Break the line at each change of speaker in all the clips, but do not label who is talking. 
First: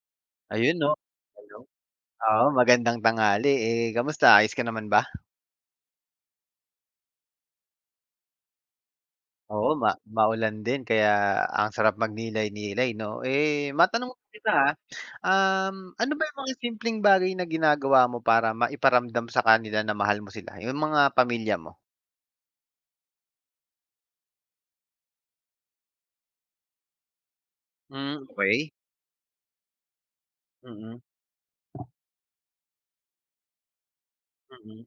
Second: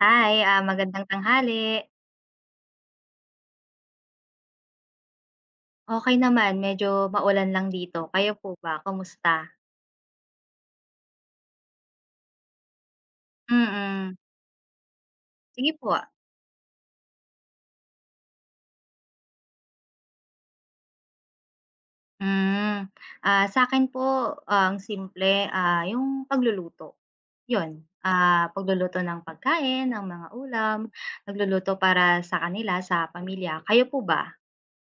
Hi, ah,
Ayun oh. Hello!
magandang tanghali.
Oo magandang tanghali. Eh, kamusta ayos ka naman ba?
Okey naman, medyo ma-ulan lang dito kayo po ba, kamusta?
Oo, ma maulan din kaya ang sarap mag-nilay-nilay 'no eh, ma-tanong
Mm.
kita
Sige
um,
po.
ano ba yung mga simpleng bagay na ginagawa mo para ma-iparamdam sa kanila na mahal mo sila yung mga pamilya mo?
Hmm, ah, sa'kin po ang simple, ah, yung pag-luluto yun
Hmm,
ah,
okay
pag-luluto ng pagkain ng mga ulam,
Mm.
nag-luluto para sa kanila sa pamilya, kayo po ba?
Mm,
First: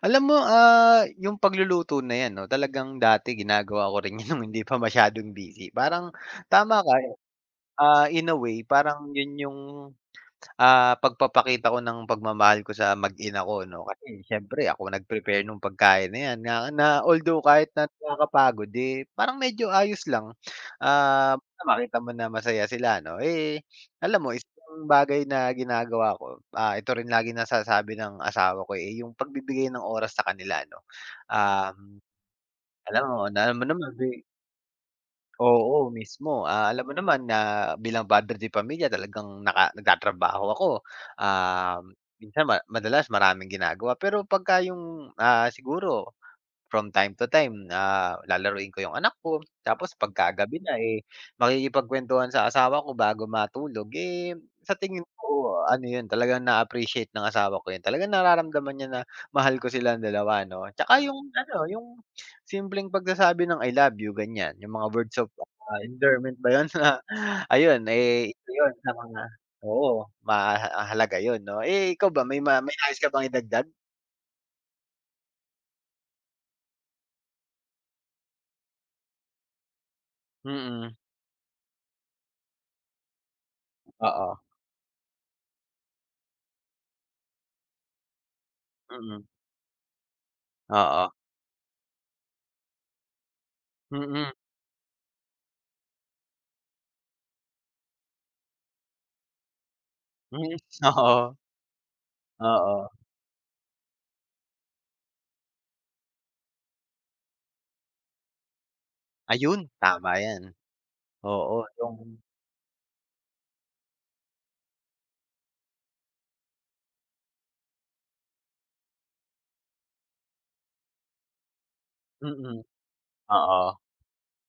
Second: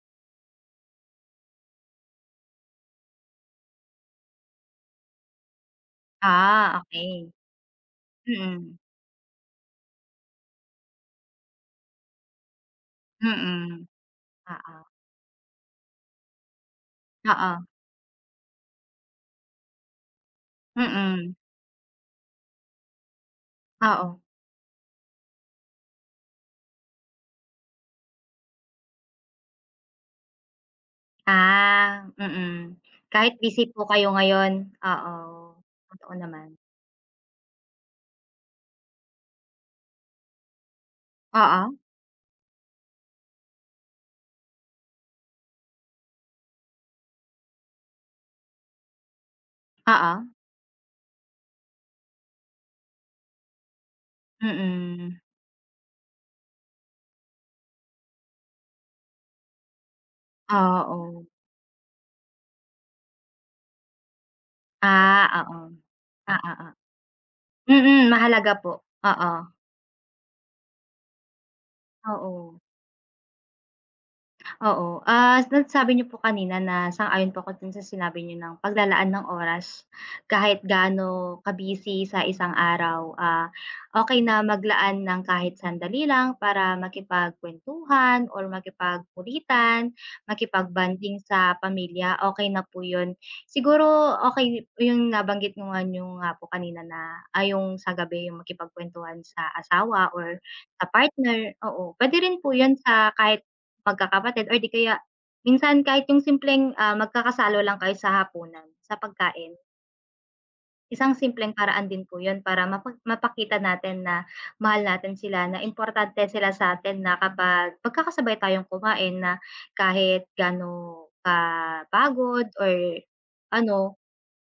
alam mo ah, yung pag-luluto na yan no talagang dati gina-gawa ko rin yun nung hindi pa masyadong busy parang tama
Ah,
ka
okey.
ah, in a way
Mhm.
parang yun yung ah, pag-papakita ko ng pagmamahal ko sa mag ina ako 'no
Mm,
kasi siyempre
oo.
ako nag-prepare nung pagkain na yan na na although
Oo.
kahit nak nakaka-pagod eh, parang medyo ayos lang.
Mm.
Ah, makita mo na masaya sila ano eh,
Oo.
alam mo yung isang bagay na gina-gawa ko ah, ito rin laging na-sasabi ng asawa ko eh, yung pag-bibigay ng oras sa kanila 'no ah
Ah, mm,
alam mo,
kahit
na alam mo
busy po
naman.
kayo ngayon oo,
Oo,
totoo
mismo
naman.
ah, alam mo naman na bilang padre de pamilya talagang, naka nag-tatrabaho ako
Oo.
um, minsan ma madalas maraming gina-gawa pero pag ka yung ah, siguro from time to time ah, lalaruin ko yung anak ko tapos pag
Oo.
kagabi na eh, makikipag-kwentuhan sa asawa ko bago matulog eh, sa tingin
Mm.
ko ano yun talagang na appreciate ng asawa ko yun talagang nara-ramdaman niya na mahal ko silang dalawa ano
Ah,
tsaka yung
oo.
ano, yung simpleng pag-sasabi ng I love you ganyan yung mga words
Ah,
of
oo,
ah, endearment
ah,
ba yun?
oo.
Ayun
Mmm,
eh,
mahalaga po
yun sa mga
oo.
oo mahaha halaga yun no, eh, ikaw ba, may
Oo.
ma may nais ka bang i-dagdag?
Oo, ah, sa sabi niyo po kanina na sang-ayon po 'ko din sa sinabi niyo ng pag-lalaan ng oras. Kahit
Mm.
gaano ka-busy sa isang araw, ah, okey
Oo.
na mag-laan ng kahit sandali lang para maki-pagkwentuhan or
Mm.
makipag-kulitan,
Oo.
makipag-bonding sa pamilya. Okay na po 'yun siguro,
Mm.
okay 'yun nabanggit ko nga 'yung nga po. Kanina na ay 'yung sa gabi 'yung maki-pag-kwentuhan sa asawa or
Hmm.
sa
Oo.
partner, oo, pwede rin po 'yun
Oo.
sa kahit mag-kakapatid, o di kaya, minsan kahit 'yung simpleng, ah, mag-kakasalo lang kayo sa hapunan sa pagkain.
Ayun. Tama yan.
Isang simpleng
Oo
paraan din po
'yung
'yun para mapa mapakita natin na mahal natin sila, na importante sila sa atin na kapag mag-kaka-sabay tayong kumain na kahit gaano ka pagod
Mm.
or
Oo.
ano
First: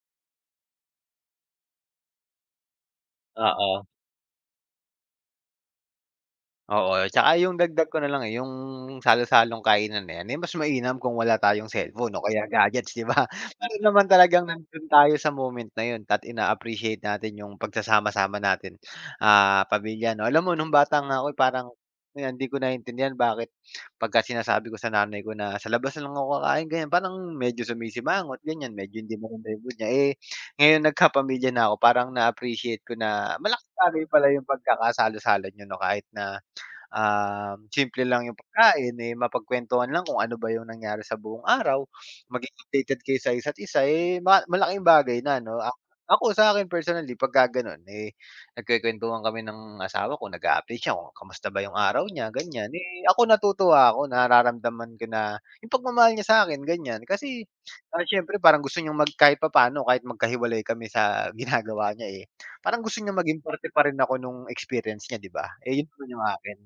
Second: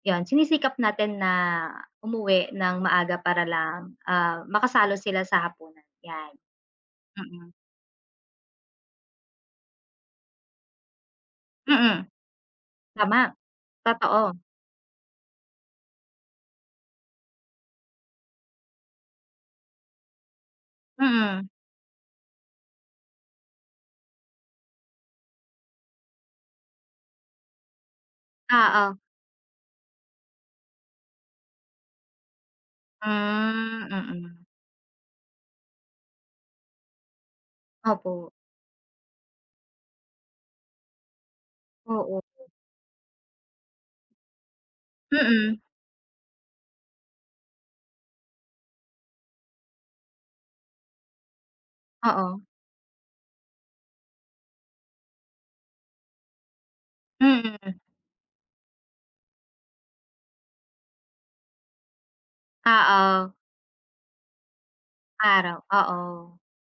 'yun sini-sikap natin na umuwi ng maaga para
Oo.
lang ah, ma-kasalo sila sa hapunan yan.
Oo. Tsaka
Mm.
'yung dagdag ko nalang eh, 'yung salo-salong kainan na yan, eh, mas ma-inam kung wala tayong
Mm.
cellphone o kaya gadgets, 'di ba?
Tama,
Meron naman
totoo.
talagang nan'don tayo sa moment na 'yun dapat in appreciate natin 'yung pag-sasama-sama natin, ah, pamilya ano alam mo 'nung bata nga ako
Mm.
parang hindi ko nai-intindihan, bakit 'pag sina-sabi ako ng nanay ko, nasa labas na lang ako kakain, ganyan parang medyo sumi-simangot, ganyan, medyo
Oo.
hindi mo rin niya eh ngayon nag kapamilya na ako parang na appreciate ko na
Hmm,
malaki pala 'yung
mm.
pag-kakasalo-salo niyo 'no, kahit na, ah, simple lang
Opo.
'yung pagkain, eh, mapag-kwentuhan lang kung ano ba 'yung nangyari sa buong araw
Oo.
sa isa't isa, eh mas ma malaking bagay, na ano
Mm.
ak ako sa'kin personally, pag-kaganon, eh nag kuwen-kuwentuhan kami ng asawa ko kung, kamusta ba 'yung araw niya
Oo.
ganyan, eh, ako natutuwa ako, nararamdaman ko na 'yung pag-mamahal niya sa'kin ganyan, kasi
Mm.
siyempre parang gusto nyong kahit pa-paano kahit mag-kahiwalay kami sa ginagawa niya eh, parang gusto niyang
Oo.
maging parte pa rin ako 'nung experience nya, 'di ba?
Araw.
Eh, 'yun
Oo,
naman 'yung akin.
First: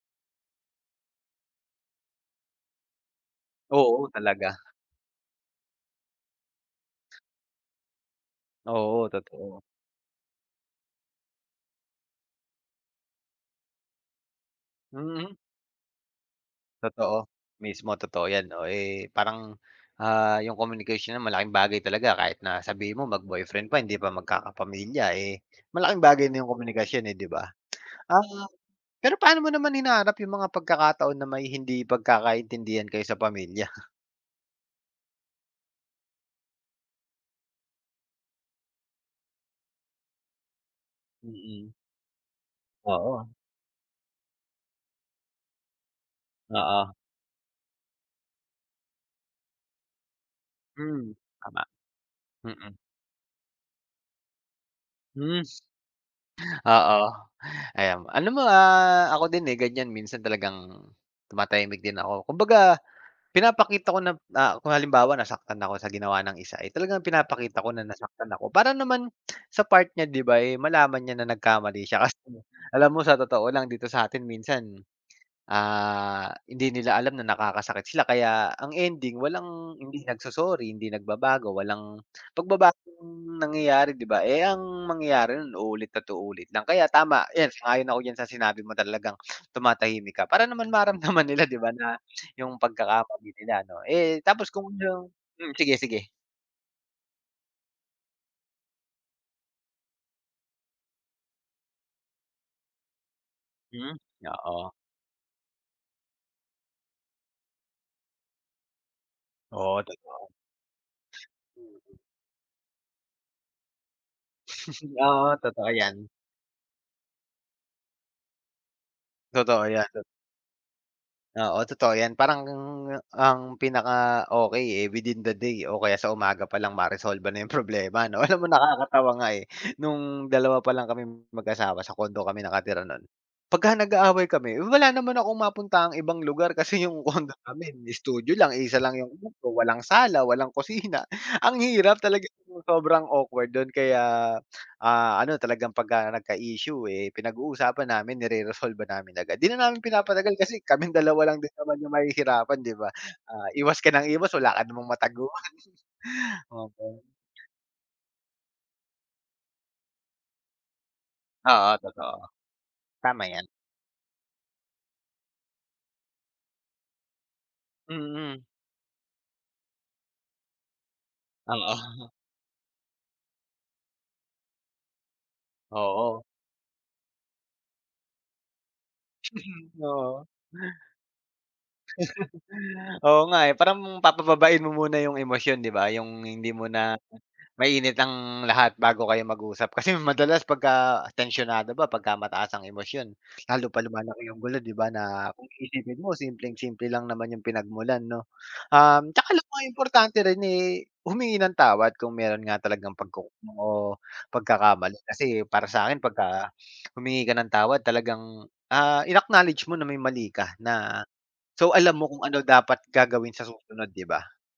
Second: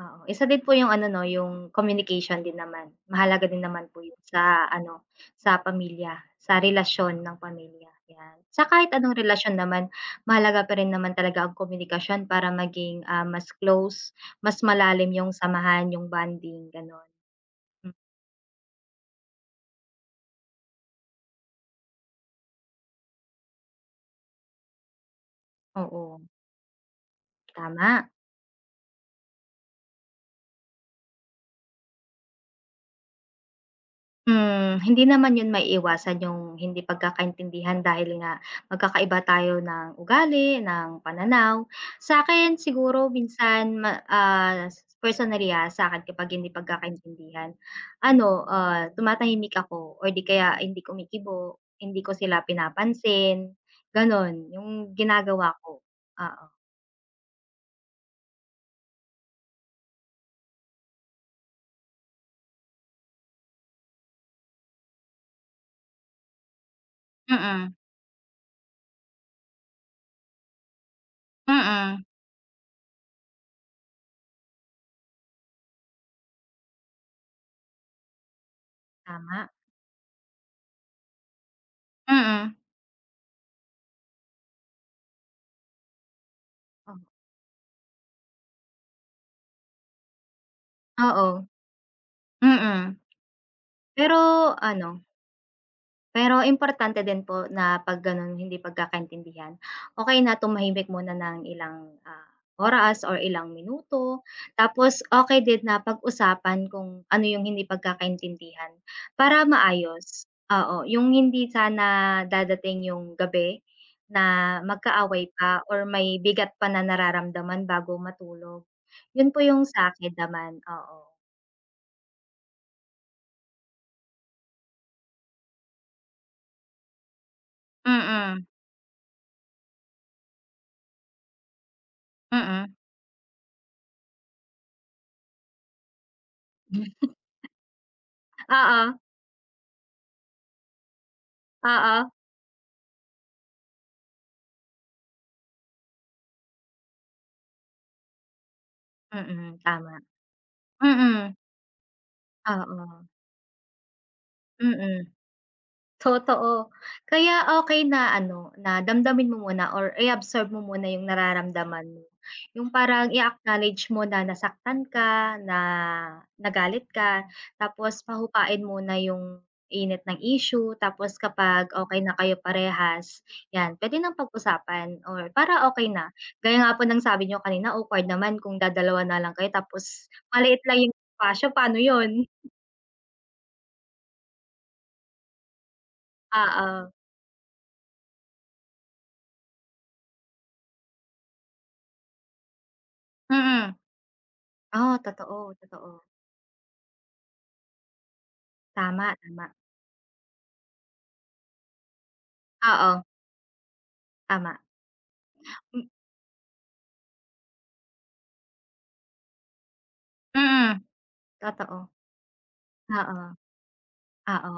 oo. Isa din po 'yung ano. No? 'yung communication din naman, mahalaga din naman po
Oo.
'yung
Talaga.
sa ano, sa pamilya, sa relasyon ng pamilya yan. Sa kahit
Oo.
anong relasyon
Totoo.
naman mahalaga pa rin naman talaga ang komunikasyon para maging mas close, mas malalim 'yung
Mm.
samahan, 'yung bonding, gano'n.
Totoo. Mismo,
Hmm.
totoo yan, oh, eh, parang, ah, 'yung communication na malaking bagay talaga kahit na sabihin mo, mag-boyfriend pa hindi pa mag-kaka-pamilya eh, malaking
Oo.
bagay na 'yung komunikasyon eh, 'di ba?
Tama.
Ah, pero paano mo naman hinaharap 'yung mga pag-kakataon may, hindi pag-kaka-intindihan kayo sa pamilya?
Hmm. Hindi naman 'yon maiiwasan 'yong hindi pagkakaintindihan dahil nga magkakaiba tayo ng ugali, ng pananaw.
Mm.
Sa 'kin siguro
Oo.
minsan ma ah, personally, ah, sa 'kin kapag hindi
Oo.
pagkakaintindihan, ano, ah, tumatahimik ako or 'di kaya hindi
Hmm,
kumikibo,
tama.
hindi ko sila
Mm.
pinapansin, gano'n 'yong
Hmm.
ginagawa ko, oo.
Oo, ayan alam mo, ah, ako din, eh, ganiyan minsan talagang tumatahimik din ako. Kumbaga pinapakita ko na ah, kung halimbawa nasaktan ako sa ginawa ng isa ay talagang pinapakita ko
Mm.
na nasaktan ako, para naman sa part niya, 'di ba, eh, malaman niya na nagkamali siya.
Mm.
Kasi alam mo sa totoo lang dito sa 'tin minsan, ah, hindi nila alam na nakakasakit sila. Kaya ang ending
Tama.
walang hindi nagso-sorry, hindi nagbabago, walang
Mm.
pagbabagong nangyayari, 'di ba. Eh, ang mangyayari no'n uulit at uulit lang. Kaya
Oh.
tama 'yan, sang-ayon ako diyan sa sinabi mo. Talagang tumatahimik ka para naman maramdaman
Oo.
nila, 'di ba na 'yong
Mm.
pagkakamali nila ano,
Pero,
eh, tapos kung
ano
'yong hmm, sige, sige.
pero importante din po na 'pag gano'n, hindi pagkakaintindihan, okey na tumahimik muna ng ilang, ah, oras o ilang
Hmm,
minuto
oo.
tapos okey din na pag-usapan kung ano 'yong hindi pagkakaintindihan para
Oo, totoo.
maayos, oo. 'Yong hindi
Mm.
sana dadating 'yong gabi na magkaaway
Oo,
pa
totoo
or
'yan.
may bigat pa na nararamdaman bago matulog. 'Yon po
Totoo
'yong
'yan.
sa
Tot
'kin naman, oo.
Oo, totoo 'yan. Parang ang ang pinaka okey, eh, within the day o kaya sa umaga pa lang maresolba na 'yong problema ano.
Mm.
Alam mo nakakatawa nga, eh, no'ng dalawa pa lang kaming mag-asawa, sa condo kami
Mm.
nakatira no'n. 'Pagka nag-aaway kami wala naman akong mapuntahang ibang lugar kasi 'yong condo namin studio lang, iisa lang
Oo.
'yong kwarto. Walang sala, walang kusina. Ang hirap
Oo.
talagang 'yong sobrang awkward do'n kaya, ah, ano, talagang 'pagka nagka-issue, eh, pinag-uusapan namin nireresolba namin agad. 'Di
Mm.
na namin
tama.
pinapatagal kasi kaming dalawa
Mm.
lang din naman 'yong mahihirapan, 'di ba.
Oo.
Ah, iwas ka ng iwas wala ka namang
Mm.
mataguan.
Totoo.
Okey.
Kaya okey na ano na damdamin mo muna or i-absorb mo muna 'yong
Oo,
nararamdaman mo.
totoo.
'Yong parang
Tama 'yan.
i-a-acknowledge mo na nasaktan ka, na nagalit ka. Tapos
Mm.
pahupain muna 'yong init ng issue. Tapos kapag
Oo.
okey na kayo parehas, 'yan, puwede nang pag-usapan or para okey na.
Oo.
Gaya nga po ng sabi n'yo kanina awkward naman kung dadalawa na lang kayo,
Mm.
tapos
Oo.
maliit lang 'yong espasyo, paano 'yon?
Oo nga, eh. Parang papababain mo muna 'yong emosyon, 'di ba. 'Yong hindi
Oo.
muna mainit ang lahat bago kayo mag-usap. Kasi madalas 'pagka tensyonado ba, pagkamataas ang emosyon lalo
Mm.
pa lumalaki 'yong gulo, 'di ba,
Ah,
na kung
totoo,
iisipin
totoo.
mo simpleng simple lang naman 'yong pinagmulan, 'no? Um,
Tama,
'tsaka alam mo
tama.
nga, importante rin, eh, humingi ng tawad kung mayro'n nga talagang
Oo.
pagkuk o
Tama.
pagkakamali. Kasi para
M
sa'kin 'pagka humingi ka ng tawad talagang, ah, inacknowledge mo na may mali ka,
Mm.
na so
Totoo.
alam mo kung ano dapat
Oo.
gagawin sa susunod, 'di ba?
Oo.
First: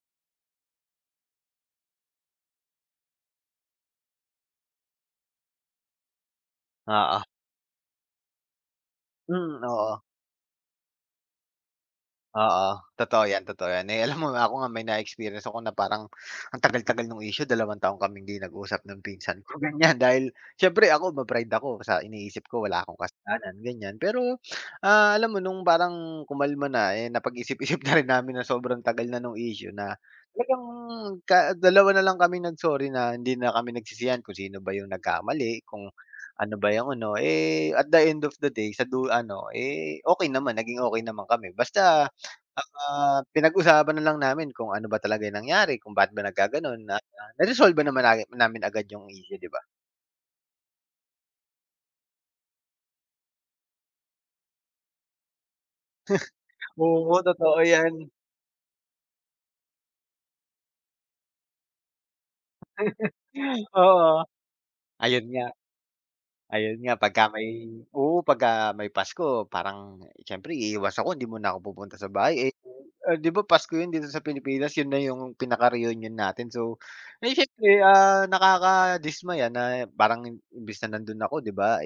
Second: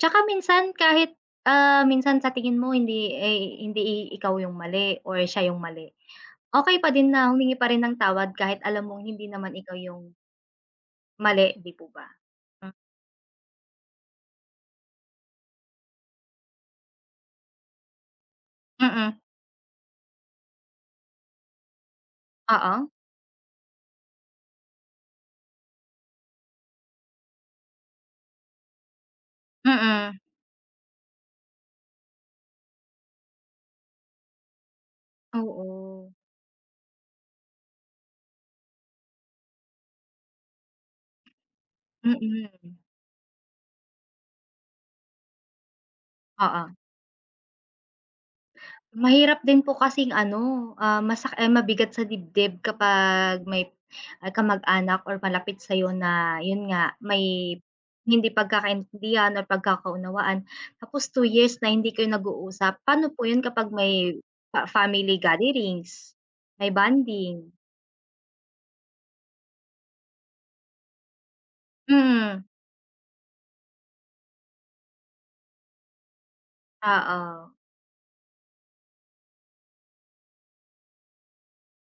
'Tsaka minsan kahit, ah, minsan sa tingin mo hindi, eh, hindi i ikaw 'yong mali or siya 'yong mali, okey pa din
Oo.
na humingi pa rin ng tawad kahit alam mong hindi naman
Mm,
ikaw
oo.
'yong Mali, 'di po ba?
Oo, totoo yan, totoo yan, eh, alam mo ba ako nga may na-experience ako na parang ang tagal-tagal nung issue 2 taon kaming hindi nag-usap ng
Mhm.
pinsan ko, ganyan dahil siyempre ako ma-pride ako sa iniisip ko wala
Oo.
akong kasalanan ganyan pero, ah, alam mo nung parang kumalma na, eh, napag-isip-isip na rin namin na sobrang tagal na nung issue na
Mhm.
talagang, da dalawa na lang kaming nag-sorry na, hindi na kami nagsisihan kung sino ba yung nagkamali, kung
Oo.
ano ba yung ano, eh, at the end of the day, sa du ano, eh, okay naman, naging okay naman kami basta,
Mhm.
ah, pinag-usapan na lang namin kung ano ba talaga yung nangyari kung ba't ba
Oo.
nagkaganon, na naresolba naman namin agad yung issue,
Mahirap
'di
din
ba?
po kasing ano, ah, masak eh, mabigat sa dibdib kapag may, ah, kamag-anak or malapit sa'yo na, yun nga
Oo,
may
totoo yan.
hindi pagkakaintindihan or pagkakaunawaan, tapos 2 years na hindi kayo nag-uusap. Pano po yun kapag may
Oo,
fa family
ayun nga.
gatherings, may
Ayun nga, pagka may
bonding.
oo, pagka may Pasko parang siyempre iiwas ako hindi muna ako pupunta sa bahay, [unintelligible]
Mhm.
eh, 'di ba Pasko yun dito sa Pilipinas yun na yung pinaka-reunion natin, so ay
Oo.
siyempre, ah, nakadismaya na parang i imbis na nandoon ako, 'di ba,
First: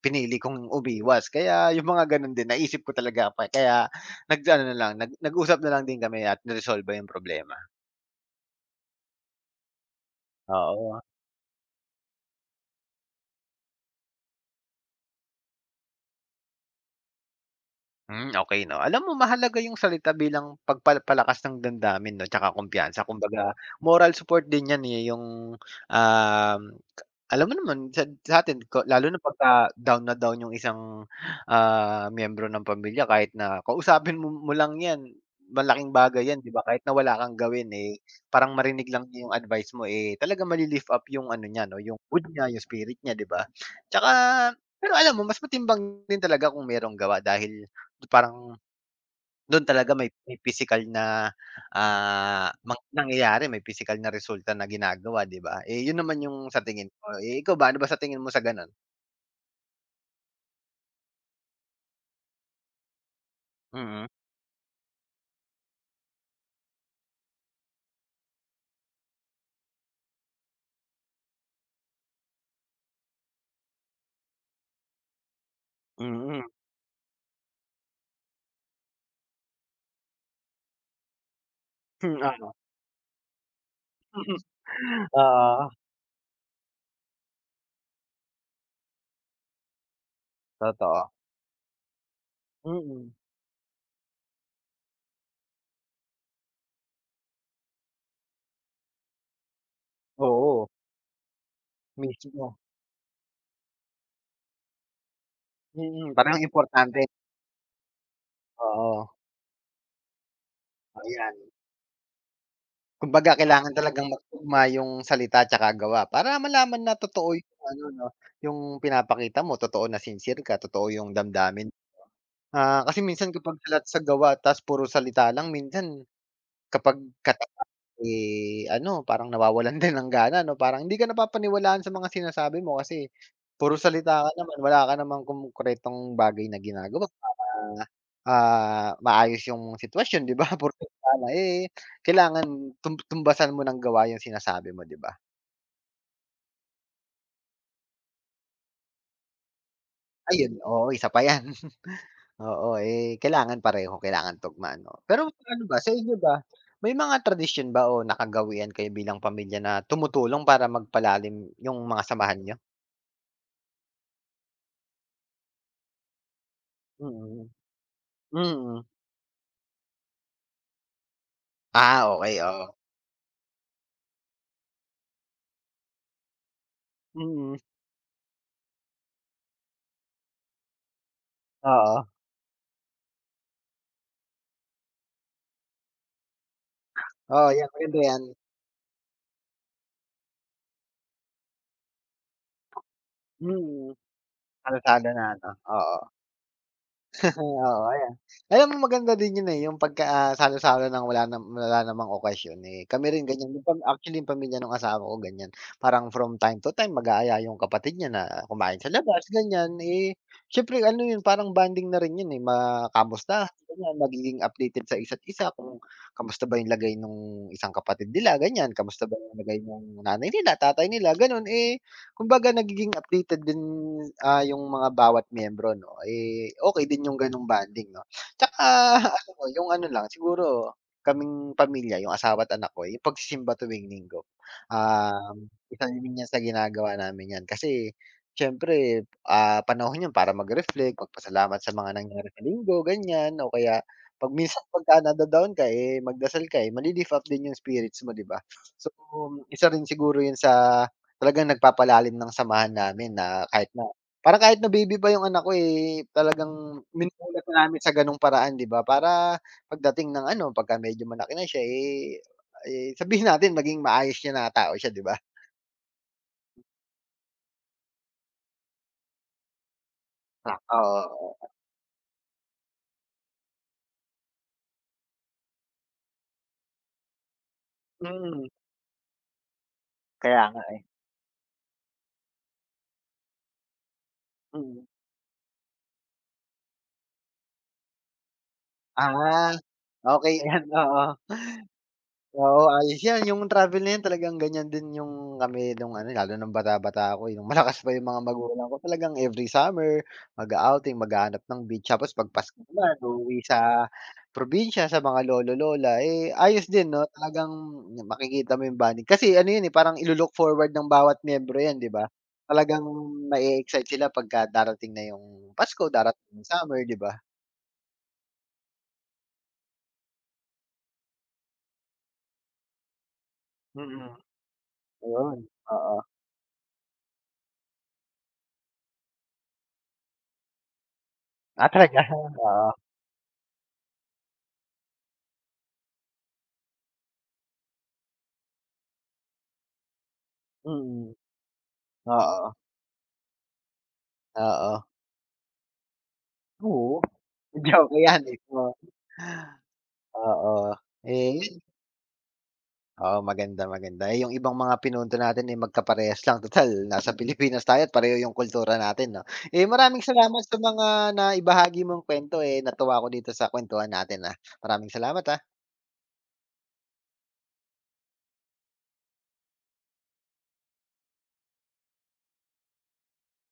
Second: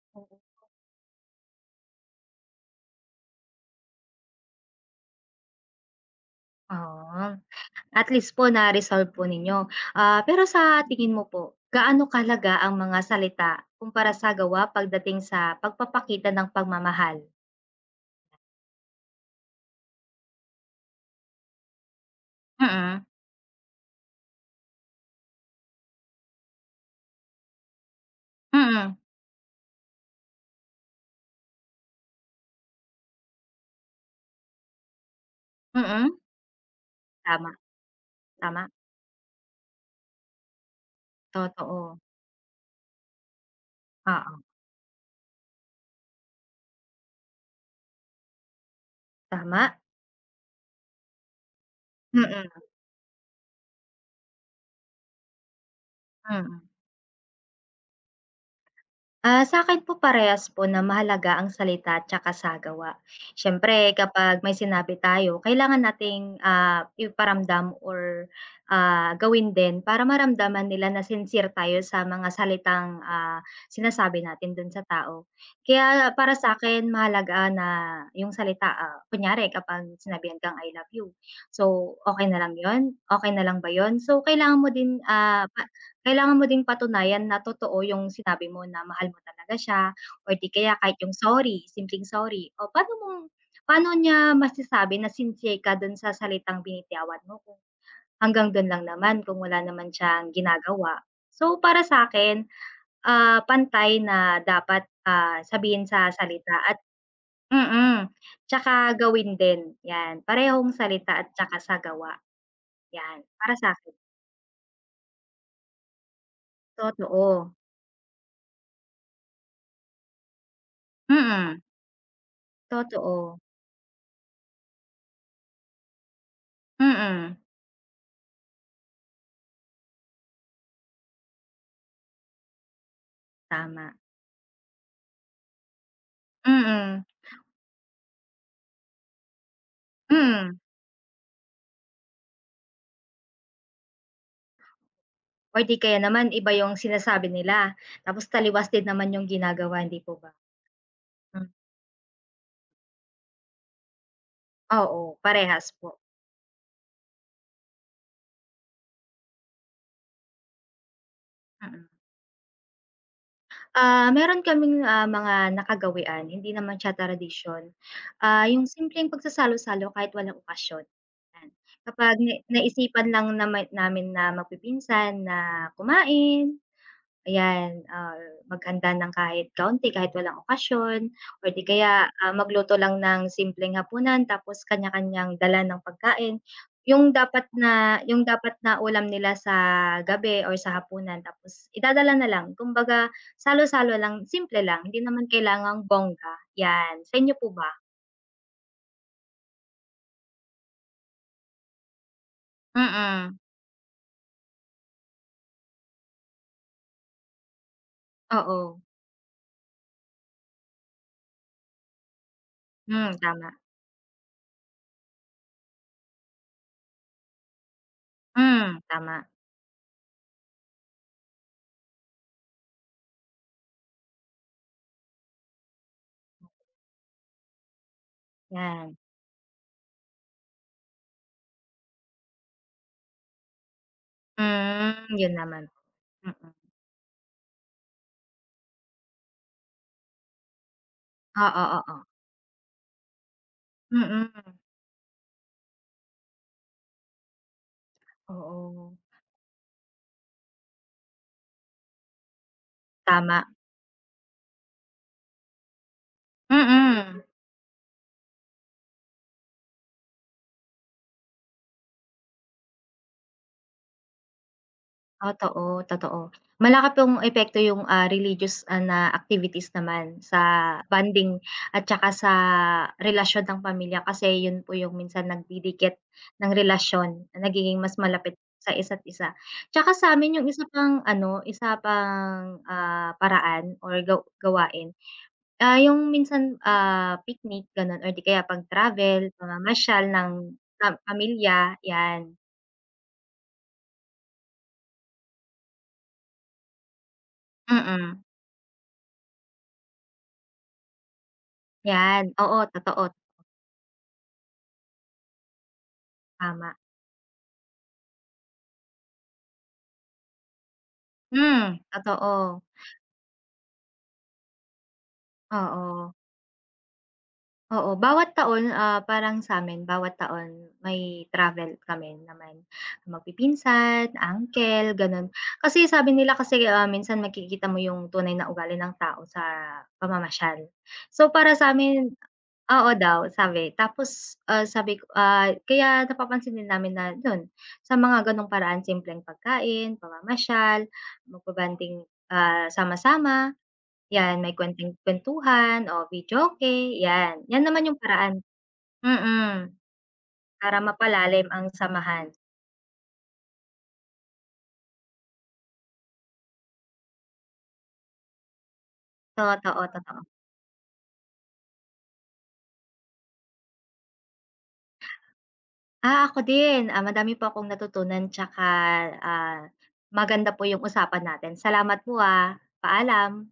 pinili
[unintelligible]
kong umiwas kaya yung mga ganon din naisip ko talaga k kaya nag-aano na lang, nag nag-usap na lang din kami at niresolba yung
Ah,
problema.
at least po na-resolve po ninyo, ah, pero sa
Oo.
tingin mo po, gaano talaga ang mga salita kumpara sa gawa, pagdating sa pagpapakita ng pagmamahal?
Hmm, okay 'no, alam mo mahalaga yung salita bilang pagpal palakas ng damdamin, 'no, tsaka
Mhm.
kumpiyansa kumbaga moral support din yan, eh, yung, um, alam mo naman sat satin ko
Mhm.
lalo na 'pagka down na down yung isang, ah, miyembro ng pamilya kahit na kausapin mo lang yan, malaking
Mhm.
bagay yan, 'di ba, kahit na wala kang
Tama,
gawin, eh, parang
tama.
marinig lang nya yung advice mo, eh, talaga mali-lift up yung, ano, niya, 'no yung
Totoo.
food nya yung spirit nya, 'di ba. Tsaka
Oo.
pero alam mo mas matimbang din talaga kung merong gawa dahil parang, dun
Tama.
talaga may may pisikal na, ah,
Mhm.
mang nangyayari, may pisikal na resulta na ginagawa, 'di ba, eh, yun naman yung
Mhm.
sa tingin ko, eh, ikaw ba ano ba sa tingin mo sa ganun?
Ah, sa'kin po parehas po na mahalaga ang salita at tsaka sa gawa. Siyempre,
Mm.
kapag may sinabi tayo kailangan nating, ah, iparamdam or, ah, gawin din para maramdaman nila na sincere tayo sa mga salitang, ah, sinasabi natin dun sa tao. Kaya para
Mhm.
sa'kin mahalaga na yung salita, ah, kunyari kapag sinabihan kang I love you, so,
Hmm,
okey na
ano.
lang 'yon, okey na lang ba yun? So,
Hmm,
kailangan mo din, ah, pa
oo.
kailangan mo din patunayan na totoo yung sinabi mo na mahal mo talaga siya or 'di kaya kahit yung
Totoo.
sorry, simpleng sorry o paano mo
Mhm.
paano niya masasabi na sincere ka dun sa salitang binitawan mo kung hanggang dun lang naman kung wala naman siyang
Oo.
ginagawa. So, para sa akin,
Mismo.
ah, pantay na dapat, ah, sabihin sa
Mhm, parehong
salita at
importante.
mm, tsaka
Oo.
gawin din yan, parehong salita at
Ayan.
tsaka sa gawa yan
Kumbaga,
para
kailangan
sa'kin.
talagang magtugma yung salita 'tsaka gawa para malaman na totoo
Totoo.
yung, ano, 'no, yung pinapakita mo totoo na sincere ka, totoo yung
Mhm.
damdamin Ah, kasi minsan
Totoo.
kapag salat sa gawa tas puro salita lang minsan, kapag ka,
Mhm.
eh, ano, parang nawawalan din ng gana, 'no, parang hindi ka na papaniwalaan sa mga sinasabi mo kasi puro
Tama.
salita ka naman, wala ka namang konkretong bagay na
Mhm.
ginagawa para, ah, maayos yung sitwasyon, 'di ba,
Mhm.
porket tama eh, kailangan tum tumbasan mo ng gawa yung sinasabi mo, 'di ba?
Or di kaya naman iba yung sinasabi nila, tapos taliwas din naman yung ginagawa, hindi po ba?
Ayun, oo, isa pa yan.
Hmm.
Oo, eh, kailangan pareho, kailangan tugma, 'no,
Oo,
pero, ano
parehas
ba sa
po.
inyo ba may mga tradisyon ba o nakagawian kayo bilang pamilya na tumutulong para magpalalim yung
Mhm.
mga samahan niyo?
Ah, meron kaming, ah, mga nakagawian, hindi naman siya
Mm.
tradisyon, ah, yung
Mm.
simpleng pagsasalo-salo kahit walang okasyon, yan.
Ah,
Kapag na
okey, oo.
naisipan lang naman namin na magpipinsan na kumain,
Mm.
ayan ah, maghanda nang kahit kaunti kahit walang okasyon or di kaya
Oo.
ah magluto lang ng simpleng hapunan tapos kanya-kanyang dala ng pagkain, yung dapat
Oo, yan maganda
na
yan.
yung dapat na ulam nila sa gabi or sa hapunan tapos idadala na lang, kumbaga salo-salo
Hmm,
lang, simple lang hindi
kalsada na
naman
ano,
kailangang
oo.
bongga, yan. Sa inyo po
oo,
ba?
ayan. Alam mo maganda din yun eh, yung 'pag, ah, salo-salo ng wala na wala namang occasion eh, kami rin
Mm.
ganyan. Actually, pamilya nung asawa ko ganyan parang from time to time mag-aaya yung kapatid niya na kumain
Oo.
sa labas ganyan eh, siyempre ano yun parang bonding na rin yun eh,
Hmm,
makamusta
tama.
ganyan magiging updated sa isa't isa kung kamusta ba yung lagay nung isang kapatid nila ganyan.
Hmm,
Kamusta ba
tama.
yung lagay nung, nanay nila tatay nila ganon. Eh kumbaga nagiging updated din, ah, yung mga bawat miyembro no eh, okay din yung ganong bonding no. Tsaka
Yan.
yung ano lang siguro kaming pamilya yung asawa at anak ko yung pagsisimba tuwing Linggo,
Hmm, yun
um,
naman.
isa rin yan sa
Mm.
ginagawa namin yan kasi syempre, ah, panahon yan para mag-reflect magpasalamat
Oo,
sa mga
oo.
nangyari sa linggo, ganyan o kaya 'pag
Mm.
minsan paka nada-down ka eh, magdasal ka eh mali-lift up din yung spirits mo di ba?
Oo.
So isa rin siguro yun sa talagang nagpapalalim ng samahan namin na
Tama
kahit na parang kahit na baby pa yung anak ko eh, talagang
Mm.
minumulat na namin sa ganung paraan di ba para pagdating ng ano pagka medyo malaki na siya eh, eh sabihin natin maging maayos siya na tao siya, di ba?
Ah, to oh, totoo. Malaki pong epekto yung, ah, religious ah na activities naman sa
Ah,
bonding
oo.
at tsaka sa relasyon ng pamilya, kasi yun po yung minsan nagdidikit ng relasyon na nagiging mas malapit
Mm.
sa isa't isa. Tsaka sa'min
Kaya
yung
nga
isa
eh.
pang ano isa pang, ah, paraan or gaw
Mm.
gawain, ah, yung minsan, ah, picnic ganon or di kaya pag travel,
Ah,
pamamasyal ng
okay yan
pam
oo.
pamilya yan.
Oo, ayos yan yung travel na talagang ganyan din yung kami nung ano lalo ng bata bata ko nung malakas pa yung
Mm.
mga magulang ko, talagang every summer mag-a-outing, maghahanap ng beach tapos
Yan,
'pag Pasko
oo,
naman
totoo.
uuwi sa probinsya sa mga lolo lola eh, ayos
Tama.
din no talagang makikita mo yung bonding kasi ano yun eh, parang ilu-look forward ng bawat miyembro
Hmm,
yan di ba,
totoo.
talagang ma-excite sila pagka darating na yung Pasko,
Oo.
darating yung summer, di ba?
Oo, bawat taon ah, parang sa'min bawat taon may travel kami naman magpipinsan,
Mm.
uncle ganon.
Ayun,
Kasi
oo.
sabi nila kasi minsan magkikita mo yung tunay na ugali ng tao sa pamamasyal. So para
Ah, talaga
sa'min
oo.
oo daw sabi tapos ah, sabi ko ah, kaya napapansinin namin na yun, sa mga ganong paraan simpleng pagkain, pamamasyal,
Mm,
magba-bonding,
oo.
ah, sama-sama. Yan may
Oo.
konting kwentuhan o videoke
Oo,
yan, yan
hindi
naman
ako
yung
yan,
paraan
mismo.
mm
Oo
para
eh
mapalalim ang samahan.
Oo maganda, maganda eh, yung ibang mga pinunto natin eh, magkaparehas lang tutal nasa Pilipinas tayo pareho yung kultura natin no. Eh,
Totoo,
maraming
totoo.
salamat sa mga naibahagi mong kwento eh, natuwa ako dito sa kwentuhan natin ah. Maraming salamat ah.
Ah, ako din ah, madami po akong natutunan tsaka, ah, maganda po yung usapan natin. Salamat po, ah, paalam.